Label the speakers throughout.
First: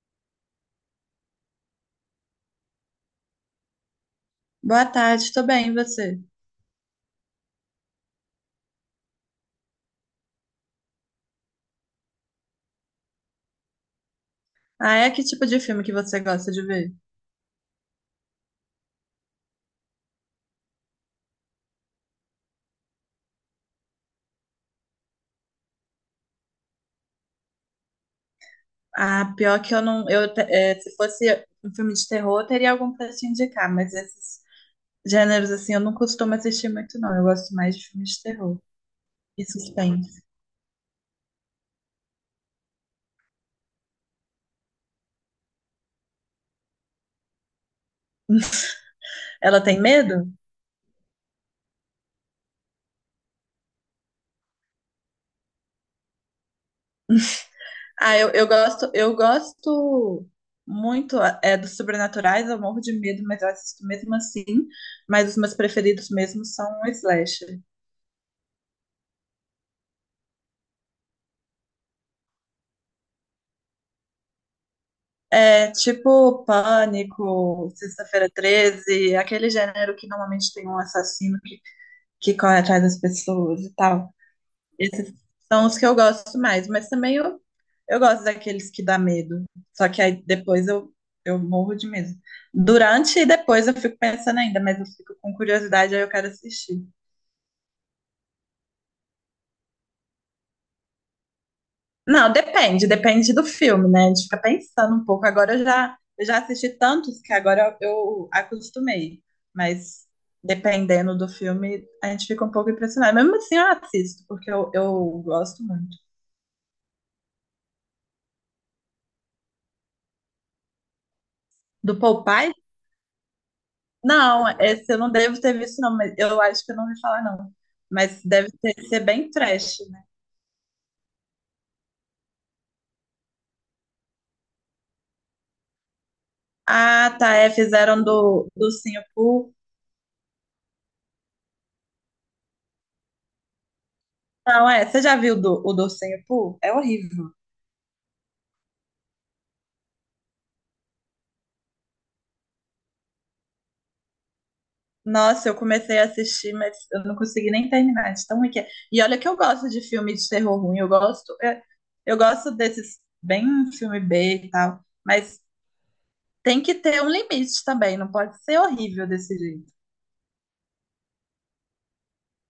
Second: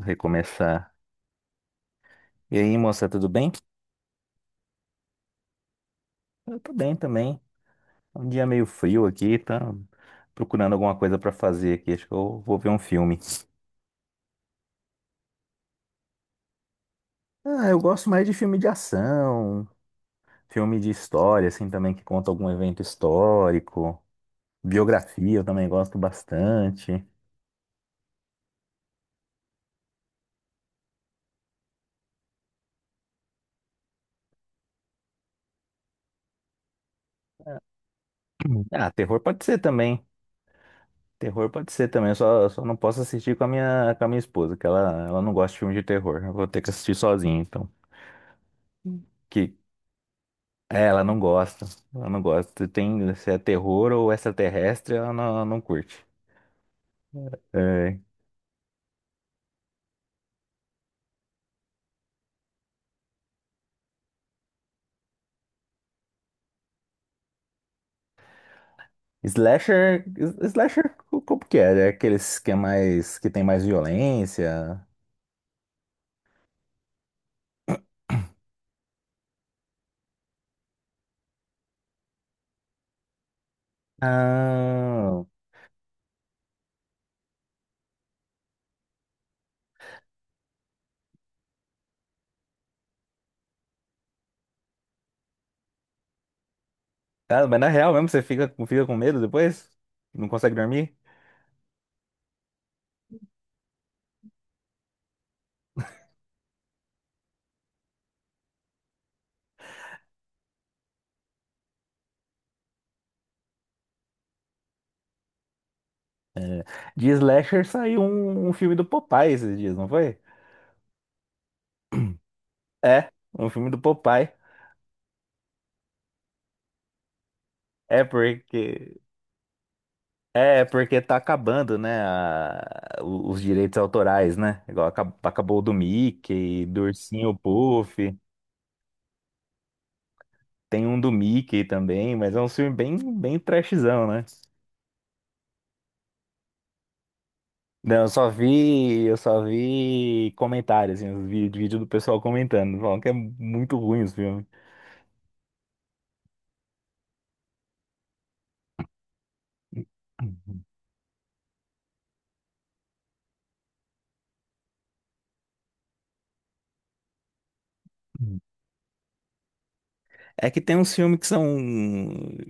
Speaker 1: Recomeçar. E aí, moça, tudo bem?
Speaker 2: Boa tarde, tô bem, e você?
Speaker 1: Eu tô bem também. Um dia meio frio aqui, tá procurando alguma coisa pra fazer aqui. Acho que eu vou ver um filme.
Speaker 2: Ah, é que tipo de filme que você gosta de ver?
Speaker 1: Ah, eu gosto mais de filme de ação, filme de história, assim, também que conta algum evento histórico. Biografia eu também gosto bastante.
Speaker 2: Ah, pior que eu não. Se fosse um filme de terror, eu teria algum pra te indicar, mas esses gêneros assim eu não costumo assistir muito, não. Eu gosto mais de filmes de terror
Speaker 1: Ah, terror pode
Speaker 2: e
Speaker 1: ser também.
Speaker 2: suspense.
Speaker 1: Terror pode ser também. Eu só não posso assistir com a minha esposa, que ela não gosta de filme de terror. Eu vou ter que assistir sozinho, então. Que
Speaker 2: Ela tem medo?
Speaker 1: é, ela não gosta. Ela não gosta. Tem, se é terror ou extraterrestre, ela não curte. É.
Speaker 2: Ah, eu gosto, eu gosto muito dos sobrenaturais, eu morro de medo, mas eu assisto mesmo assim. Mas os meus preferidos mesmo são o slasher.
Speaker 1: Slasher, slasher, como que é? É aqueles que é mais, que tem mais violência.
Speaker 2: É tipo Pânico, Sexta-feira 13, aquele gênero que normalmente tem um assassino que corre atrás das pessoas e tal. Esses
Speaker 1: Ah,
Speaker 2: são os que eu gosto mais, mas também eu gosto daqueles que dá medo. Só que aí depois eu morro de medo. Durante e depois eu fico pensando ainda, mas eu fico com curiosidade, aí eu quero assistir.
Speaker 1: ah, mas na real mesmo, você fica com medo depois? Não consegue dormir?
Speaker 2: Não, depende, depende do filme, né? A gente fica pensando um pouco. Agora eu já assisti tantos que agora eu acostumei. Mas dependendo do filme, a gente fica um pouco impressionado. Mesmo assim, eu assisto, porque eu gosto muito.
Speaker 1: De slasher saiu um filme do Popeye esses dias, não foi?
Speaker 2: Do Popeye?
Speaker 1: É, um filme do Popeye.
Speaker 2: Não, esse eu não devo ter visto, não. Mas eu acho que eu não ouvi falar, não.
Speaker 1: É
Speaker 2: Mas
Speaker 1: porque
Speaker 2: ser bem trash, né?
Speaker 1: É, porque tá acabando, né, os direitos autorais, né? Igual acabou, o do Mickey, do
Speaker 2: Ah,
Speaker 1: Ursinho
Speaker 2: tá. É,
Speaker 1: Puff,
Speaker 2: fizeram do Ursinho Pooh.
Speaker 1: tem um do Mickey também, mas é um filme bem, bem trashzão, né?
Speaker 2: Não, é. Você já viu do, o do Ursinho Pooh? É horrível.
Speaker 1: Não, eu só vi comentários, assim, os vídeo do pessoal comentando, falando que é muito ruim os filmes.
Speaker 2: Nossa, eu comecei a assistir, mas eu não consegui nem terminar de tão ruim que é. E olha que eu gosto de filme de terror ruim, eu gosto desses bem filme B e tal, mas tem que ter um limite também, não pode ser horrível desse jeito.
Speaker 1: É que tem uns filmes que são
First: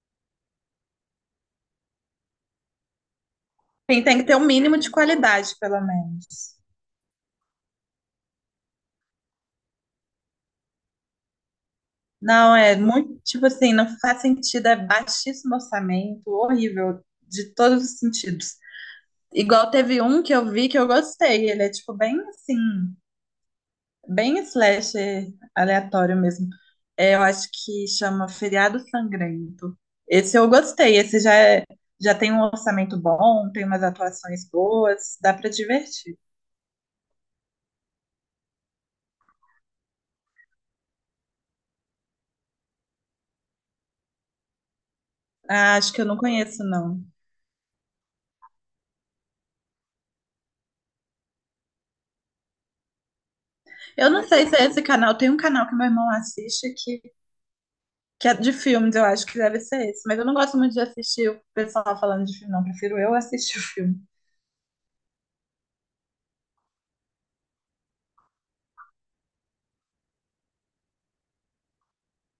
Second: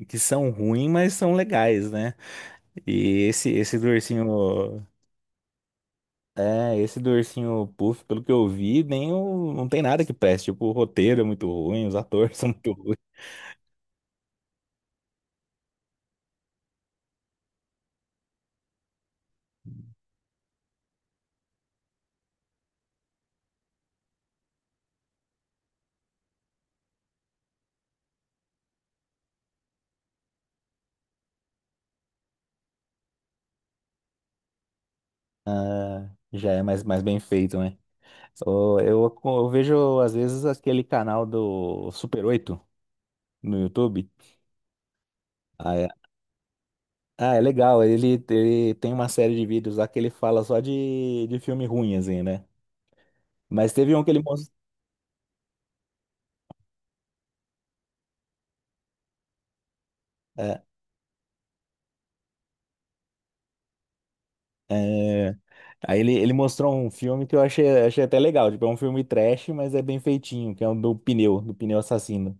Speaker 1: que são ruins, mas são legais, né? E esse do
Speaker 2: Tem, tem que ter um mínimo
Speaker 1: ursinho
Speaker 2: de qualidade, pelo menos.
Speaker 1: é, esse do Ursinho Puff, pelo que eu vi, nem o, não tem nada que preste. Tipo, o roteiro é muito ruim, os atores são
Speaker 2: Não,
Speaker 1: muito
Speaker 2: é
Speaker 1: ruins.
Speaker 2: muito, tipo assim, não faz sentido, é baixíssimo orçamento, horrível, de todos os sentidos. Igual teve um que eu vi que eu gostei, ele é tipo bem assim, bem slasher aleatório mesmo. É, eu acho que chama Feriado Sangrento. Esse eu gostei. Esse já tem um orçamento bom, tem umas atuações boas, dá pra
Speaker 1: Ah,
Speaker 2: divertir.
Speaker 1: já é mais, mais bem feito, né? Ô, eu vejo, às vezes, aquele canal do Super Oito no YouTube. Ah,
Speaker 2: Ah,
Speaker 1: é,
Speaker 2: acho que eu não conheço, não.
Speaker 1: ah, é legal. Ele tem uma série de vídeos lá que ele fala só de filme ruim, assim, né? Mas teve um que
Speaker 2: Eu
Speaker 1: ele
Speaker 2: não sei
Speaker 1: mostrou.
Speaker 2: se é esse canal. Tem um canal que meu irmão assiste que é de filmes, eu acho que deve ser esse. Mas eu não gosto muito de assistir o pessoal falando de filme, não. Prefiro eu assistir o filme.
Speaker 1: É, aí ele mostrou um filme que eu achei até legal. Tipo, é um filme trash, mas é bem feitinho, que é o do pneu assassino.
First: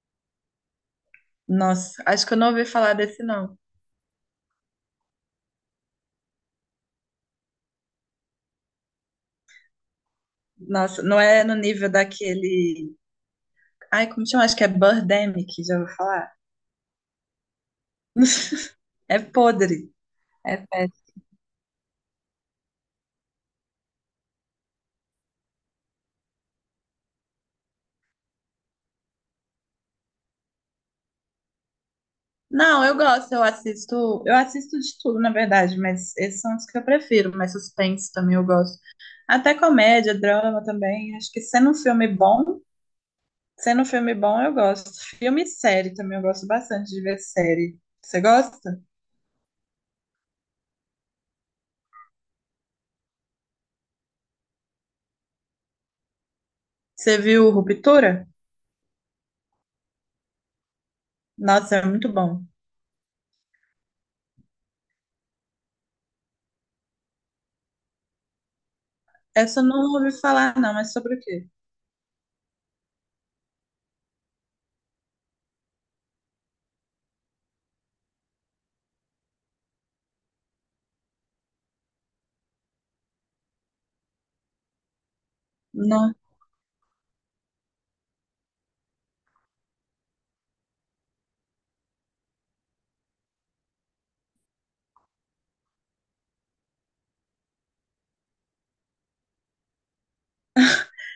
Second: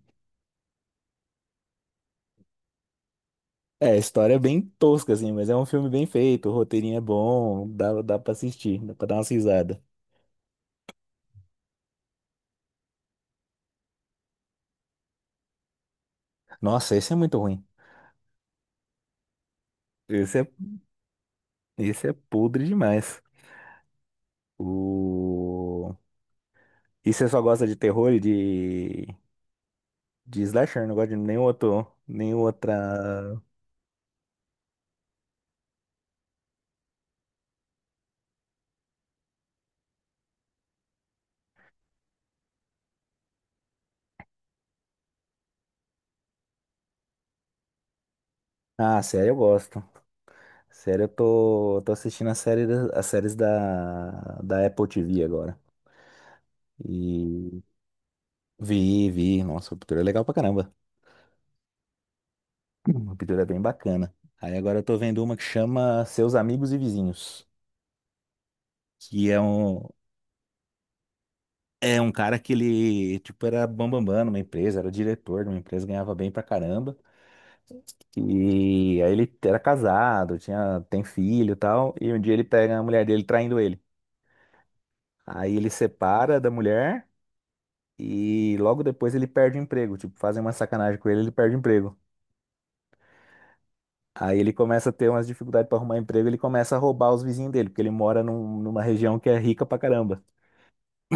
Speaker 2: Nossa, acho que eu não ouvi falar desse, não.
Speaker 1: É, a história é bem tosca, assim, mas é um filme bem feito, o roteirinho é bom, dá pra assistir, dá pra dar umas risadas.
Speaker 2: Nossa, não é no nível daquele. Ai, como chama? Acho que é Birdemic, já vou falar?
Speaker 1: Nossa, esse é muito ruim.
Speaker 2: É podre.
Speaker 1: Esse é,
Speaker 2: É péssimo.
Speaker 1: esse é podre demais. O, e você só gosta de terror e de slasher, não gosta de nenhum outro, nenhum
Speaker 2: Não, eu gosto,
Speaker 1: outra...
Speaker 2: eu assisto de tudo, na verdade, mas esses são os que eu prefiro, mas suspense também eu gosto. Até comédia, drama também. Acho que sendo um filme bom, eu gosto. Filme e série também eu gosto bastante de ver série. Você gosta?
Speaker 1: Ah, sério, eu gosto. Sério, eu tô assistindo a as séries da, da Apple TV agora.
Speaker 2: Você viu
Speaker 1: E
Speaker 2: Ruptura?
Speaker 1: vi, vi. Nossa, a pintura é legal pra caramba.
Speaker 2: Nossa, é muito bom.
Speaker 1: A pintura é bem bacana. Aí agora eu tô vendo uma que chama Seus Amigos e Vizinhos. Que
Speaker 2: Essa eu não ouvi falar, não, mas sobre o quê?
Speaker 1: é um cara que ele, tipo, era bambambam numa empresa, era o diretor de uma empresa, ganhava bem pra caramba. E aí ele era casado, tinha, tem filho e tal. E um dia ele pega a mulher dele traindo ele. Aí ele
Speaker 2: Não.
Speaker 1: separa da mulher. E logo depois ele perde o emprego. Tipo, fazem uma sacanagem com ele, ele perde o emprego. Aí ele começa a ter umas dificuldades para arrumar emprego, ele começa a roubar os vizinhos dele, porque ele mora numa região que é rica pra caramba.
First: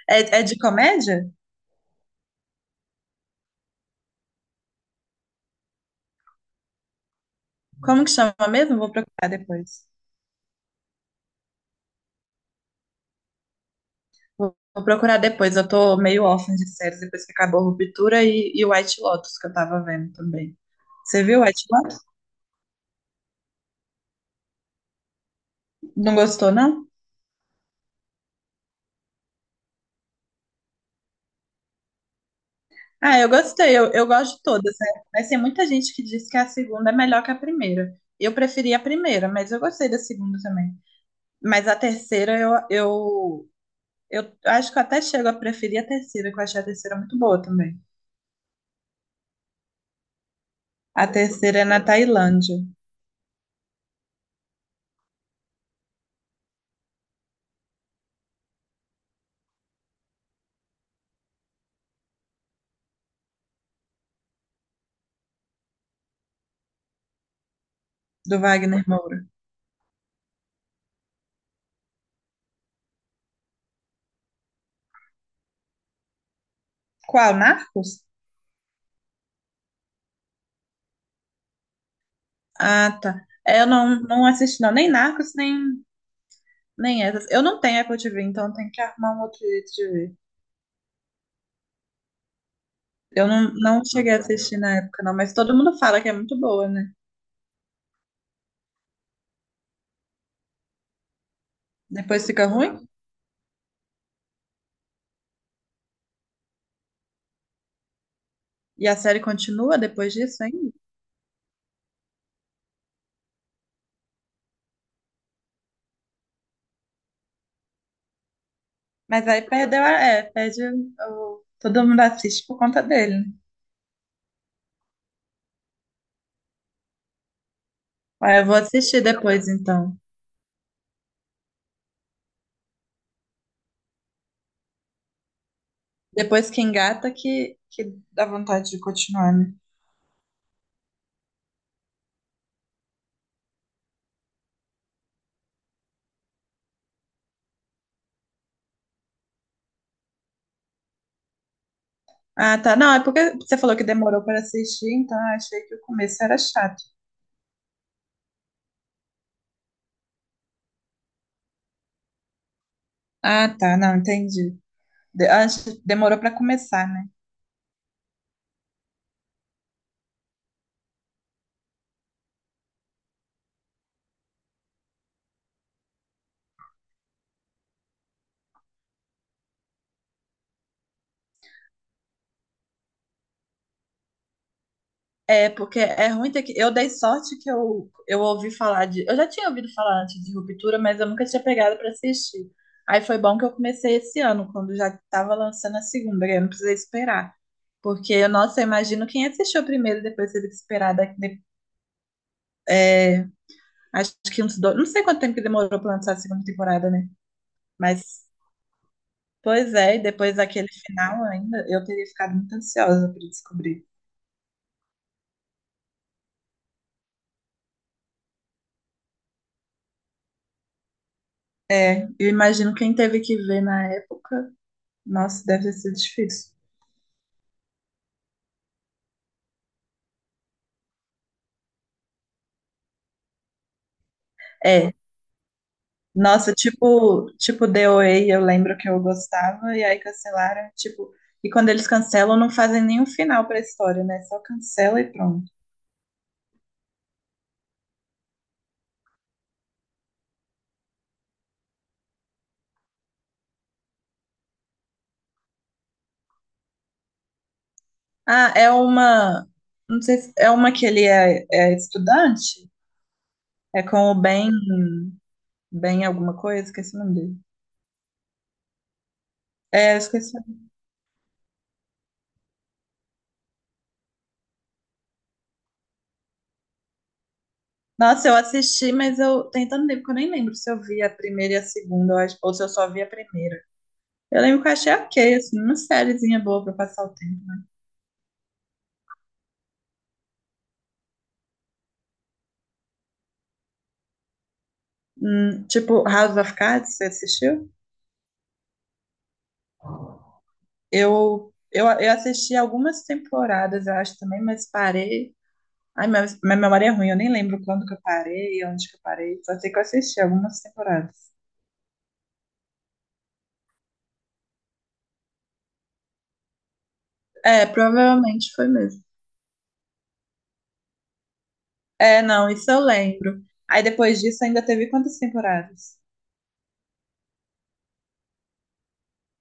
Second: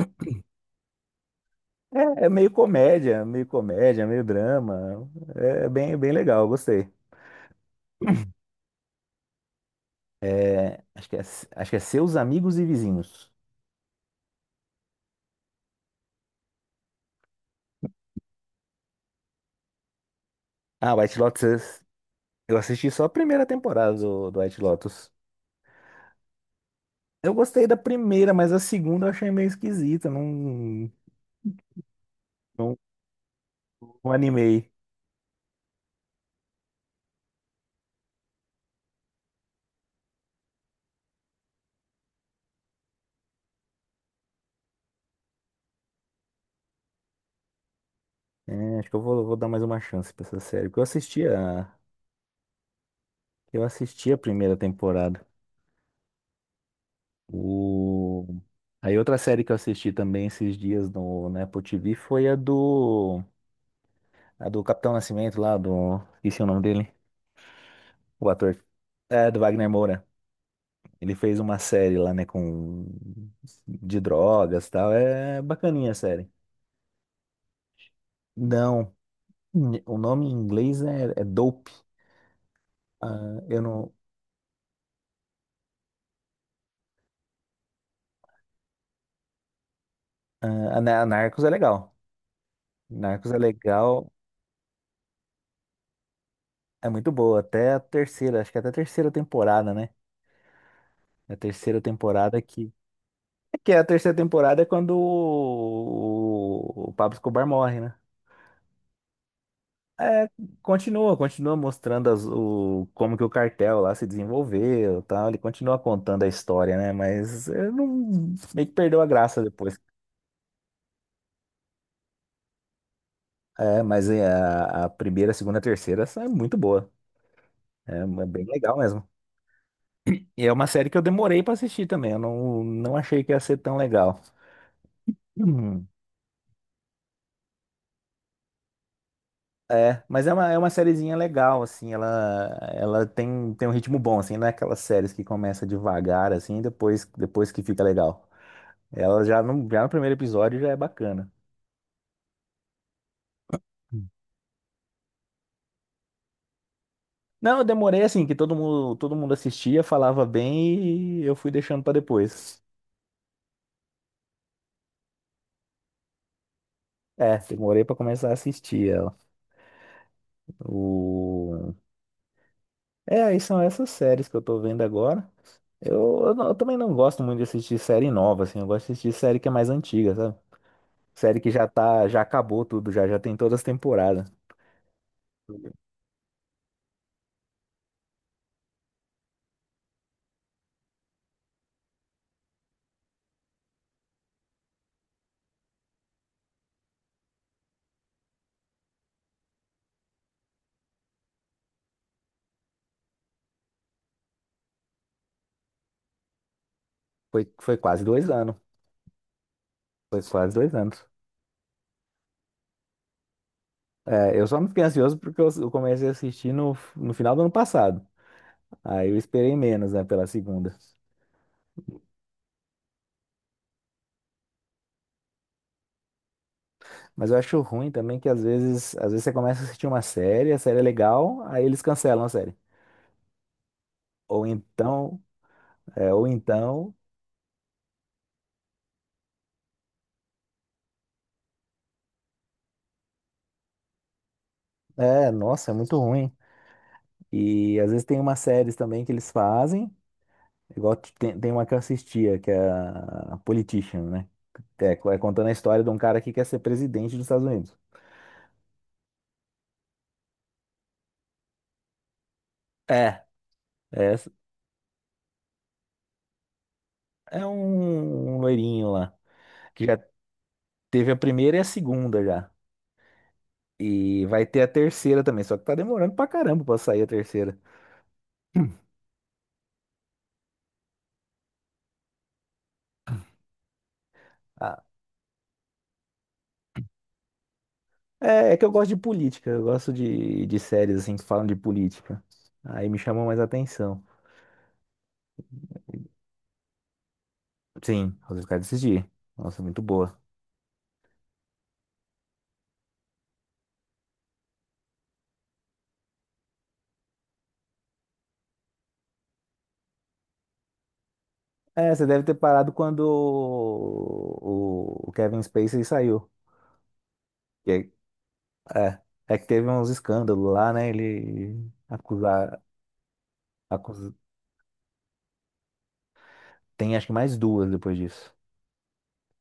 Speaker 2: É, é de comédia?
Speaker 1: É, é meio comédia, meio drama. É bem, bem legal, eu gostei.
Speaker 2: Como que chama mesmo? Vou procurar depois.
Speaker 1: É, acho que é Seus Amigos e Vizinhos.
Speaker 2: Vou procurar depois, eu tô meio órfã de séries depois que acabou Ruptura e White Lotus, que eu tava vendo também.
Speaker 1: Ah, White
Speaker 2: Você viu White
Speaker 1: Lotus.
Speaker 2: Lotus?
Speaker 1: Eu assisti só a primeira temporada do White Lotus.
Speaker 2: Não gostou, não?
Speaker 1: Eu gostei da primeira, mas a segunda eu achei meio esquisita. Não, não,
Speaker 2: Ah, eu gostei, eu
Speaker 1: não
Speaker 2: gosto de
Speaker 1: animei.
Speaker 2: todas, né? Mas tem muita gente que diz que a segunda é melhor que a primeira. Eu preferi a primeira, mas eu gostei da segunda também. Mas a terceira, eu acho que eu até chego a preferir a terceira, que eu achei a terceira muito boa também.
Speaker 1: É, acho que eu vou dar mais uma chance pra essa série. Porque
Speaker 2: A terceira é na Tailândia,
Speaker 1: eu assisti a primeira temporada. O, aí outra série que eu assisti também esses dias no, na Apple TV foi a do Capitão Nascimento lá, do... Esqueci o nome dele, o
Speaker 2: do
Speaker 1: ator.
Speaker 2: Wagner Moura.
Speaker 1: É, do Wagner Moura. Ele fez uma série lá, né, com... De drogas e tal. É bacaninha a série.
Speaker 2: Qual? Narcos?
Speaker 1: Não, o nome em inglês é Dope.
Speaker 2: Ah, tá.
Speaker 1: Ah, eu
Speaker 2: É, eu
Speaker 1: não...
Speaker 2: não, não assisti, não. Nem Narcos, nem essas. Eu não tenho Apple TV, então tem que arrumar um outro jeito de ver.
Speaker 1: Ah, a Narcos é legal.
Speaker 2: Eu
Speaker 1: Narcos é
Speaker 2: não, não
Speaker 1: legal.
Speaker 2: cheguei a assistir na época, não. Mas todo mundo fala que é muito boa,
Speaker 1: É
Speaker 2: né?
Speaker 1: muito boa, até a terceira, acho que até a terceira temporada, né? É a terceira
Speaker 2: Depois
Speaker 1: temporada
Speaker 2: fica
Speaker 1: que.
Speaker 2: ruim.
Speaker 1: É que é a terceira temporada é quando o Pablo Escobar morre, né?
Speaker 2: E a série continua depois
Speaker 1: É,
Speaker 2: disso ainda.
Speaker 1: continua, continua mostrando como que o cartel lá se desenvolveu, e tal. Ele continua contando a história, né? Mas eu não, meio que perdeu a
Speaker 2: Mas
Speaker 1: graça
Speaker 2: aí
Speaker 1: depois.
Speaker 2: perdeu a... É, perde o... Todo mundo assiste por conta dele, né?
Speaker 1: É, mas é, a primeira, a segunda, a terceira são é muito boa. É, é
Speaker 2: Aí
Speaker 1: bem
Speaker 2: eu vou
Speaker 1: legal
Speaker 2: assistir
Speaker 1: mesmo.
Speaker 2: depois, então.
Speaker 1: E é uma série que eu demorei pra assistir também. Eu não, não achei que ia ser tão legal.
Speaker 2: Depois que engata, que dá vontade de continuar, né?
Speaker 1: É, mas é uma sériezinha legal, assim, ela tem, tem um ritmo bom, assim, não é aquelas séries que começa devagar, assim, e depois, depois que fica legal. Ela já no primeiro episódio já é bacana.
Speaker 2: Ah, tá. Não, é porque você falou que
Speaker 1: Hum.
Speaker 2: demorou para assistir, então eu achei que o começo era chato.
Speaker 1: Não, eu demorei, assim, que todo mundo assistia, falava bem e eu fui deixando pra depois.
Speaker 2: Ah, tá, não, entendi. Demorou pra começar, né?
Speaker 1: É, demorei pra começar a assistir ela. O, é, aí são essas séries que eu tô vendo agora. Eu também não gosto muito de assistir série nova, assim, eu gosto de assistir série que é mais antiga, sabe? Série que já tá, já acabou tudo, já, já tem todas as temporadas.
Speaker 2: É, porque é ruim ter que. Eu dei sorte que eu ouvi falar de. Eu já tinha ouvido falar antes de Ruptura, mas eu nunca tinha pegado pra assistir. Aí foi bom que eu comecei esse ano, quando já tava lançando a segunda, que eu não precisei esperar. Porque, nossa, eu imagino quem assistiu primeiro e depois teve que esperar daqui, acho que uns dois. Não sei quanto tempo que demorou pra lançar a segunda temporada, né?
Speaker 1: Foi, foi quase
Speaker 2: Mas,
Speaker 1: dois anos.
Speaker 2: pois é, e
Speaker 1: Foi
Speaker 2: depois
Speaker 1: quase
Speaker 2: daquele
Speaker 1: dois anos.
Speaker 2: final ainda, eu teria ficado muito ansiosa pra descobrir.
Speaker 1: É, eu só não fiquei ansioso porque eu comecei a assistir no final do ano passado. Aí eu esperei menos, né, pela segunda.
Speaker 2: É, eu imagino quem teve que ver na época, nossa, deve ter sido difícil.
Speaker 1: Mas eu acho ruim também que às vezes você começa a assistir uma série, a série é legal, aí eles cancelam a série. Ou
Speaker 2: É,
Speaker 1: então, ou
Speaker 2: nossa,
Speaker 1: então,
Speaker 2: tipo DOA, eu lembro que eu gostava, e aí cancelaram, tipo, e quando eles cancelam, não fazem nenhum final pra história, né? Só cancela e
Speaker 1: é,
Speaker 2: pronto.
Speaker 1: nossa, é muito ruim. E às vezes tem umas séries também que eles fazem, igual tem uma que eu assistia, que é a Politician, né? É, é contando a história de um cara que quer ser presidente dos Estados Unidos.
Speaker 2: Ah, é uma, não sei se, é uma que ele é estudante,
Speaker 1: É,
Speaker 2: é com o
Speaker 1: é,
Speaker 2: Ben, Ben alguma coisa, esqueci o nome dele.
Speaker 1: é um, um loirinho lá, que
Speaker 2: É, eu
Speaker 1: já
Speaker 2: esqueci.
Speaker 1: teve a primeira e a segunda já. E vai ter a terceira também, só que tá demorando pra caramba pra sair a terceira.
Speaker 2: Nossa, eu assisti, mas eu tem tanto tempo que eu nem lembro se eu vi a primeira e a segunda, ou se eu só vi a primeira. Eu lembro que eu
Speaker 1: Ah,
Speaker 2: achei ok, assim, uma sériezinha boa pra passar o tempo.
Speaker 1: é, é que eu gosto de política, eu gosto de séries assim que falam de política. Aí me chamou mais a atenção.
Speaker 2: Tipo, House of Cards, você assistiu?
Speaker 1: Sim, Os Caras Decidir. Nossa, muito boa.
Speaker 2: Eu assisti algumas temporadas, eu acho também, mas parei. Ai, minha memória é ruim, eu nem lembro quando que eu parei, onde que eu parei. Só sei que eu assisti algumas temporadas.
Speaker 1: É, você deve ter parado quando o Kevin Spacey saiu.
Speaker 2: É, provavelmente foi
Speaker 1: É,
Speaker 2: mesmo.
Speaker 1: é que teve uns escândalos lá, né? Ele
Speaker 2: É, não,
Speaker 1: acusar,
Speaker 2: isso eu lembro. Aí
Speaker 1: acus-
Speaker 2: depois disso ainda teve quantas temporadas?
Speaker 1: tem acho que mais duas depois disso,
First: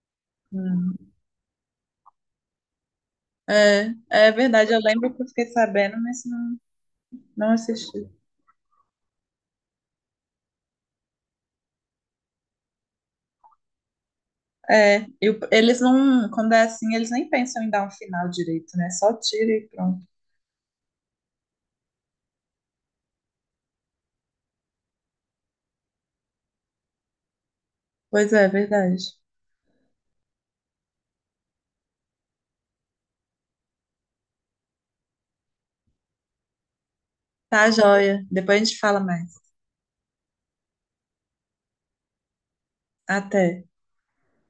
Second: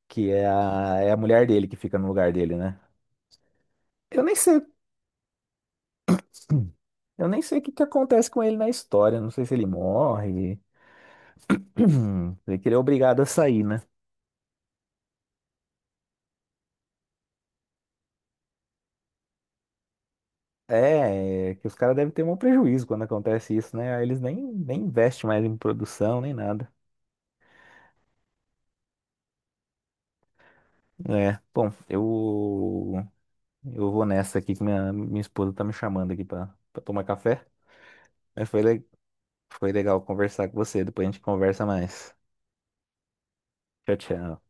Speaker 1: que é a,
Speaker 2: Hum.
Speaker 1: é a mulher dele que fica no lugar dele, né?
Speaker 2: É,
Speaker 1: Eu
Speaker 2: é
Speaker 1: nem sei,
Speaker 2: verdade, eu lembro que eu fiquei sabendo, mas não,
Speaker 1: eu nem
Speaker 2: não
Speaker 1: sei o que que
Speaker 2: assisti.
Speaker 1: acontece com ele na história, não sei se ele morre, sei que ele é obrigado a sair, né?
Speaker 2: É, e eles não, quando é assim, eles nem pensam em dar um final direito, né? Só tira e pronto.
Speaker 1: É, é que os caras devem ter um prejuízo quando acontece isso, né? Aí eles nem, nem investem mais em produção, nem nada.
Speaker 2: Pois é, é verdade.
Speaker 1: É, bom, eu vou nessa aqui que minha esposa tá me chamando aqui pra, pra tomar café.
Speaker 2: Tá, joia.
Speaker 1: Mas
Speaker 2: Depois a gente fala mais.
Speaker 1: foi legal conversar com você. Depois a gente conversa mais.
Speaker 2: Até.
Speaker 1: Tchau, tchau.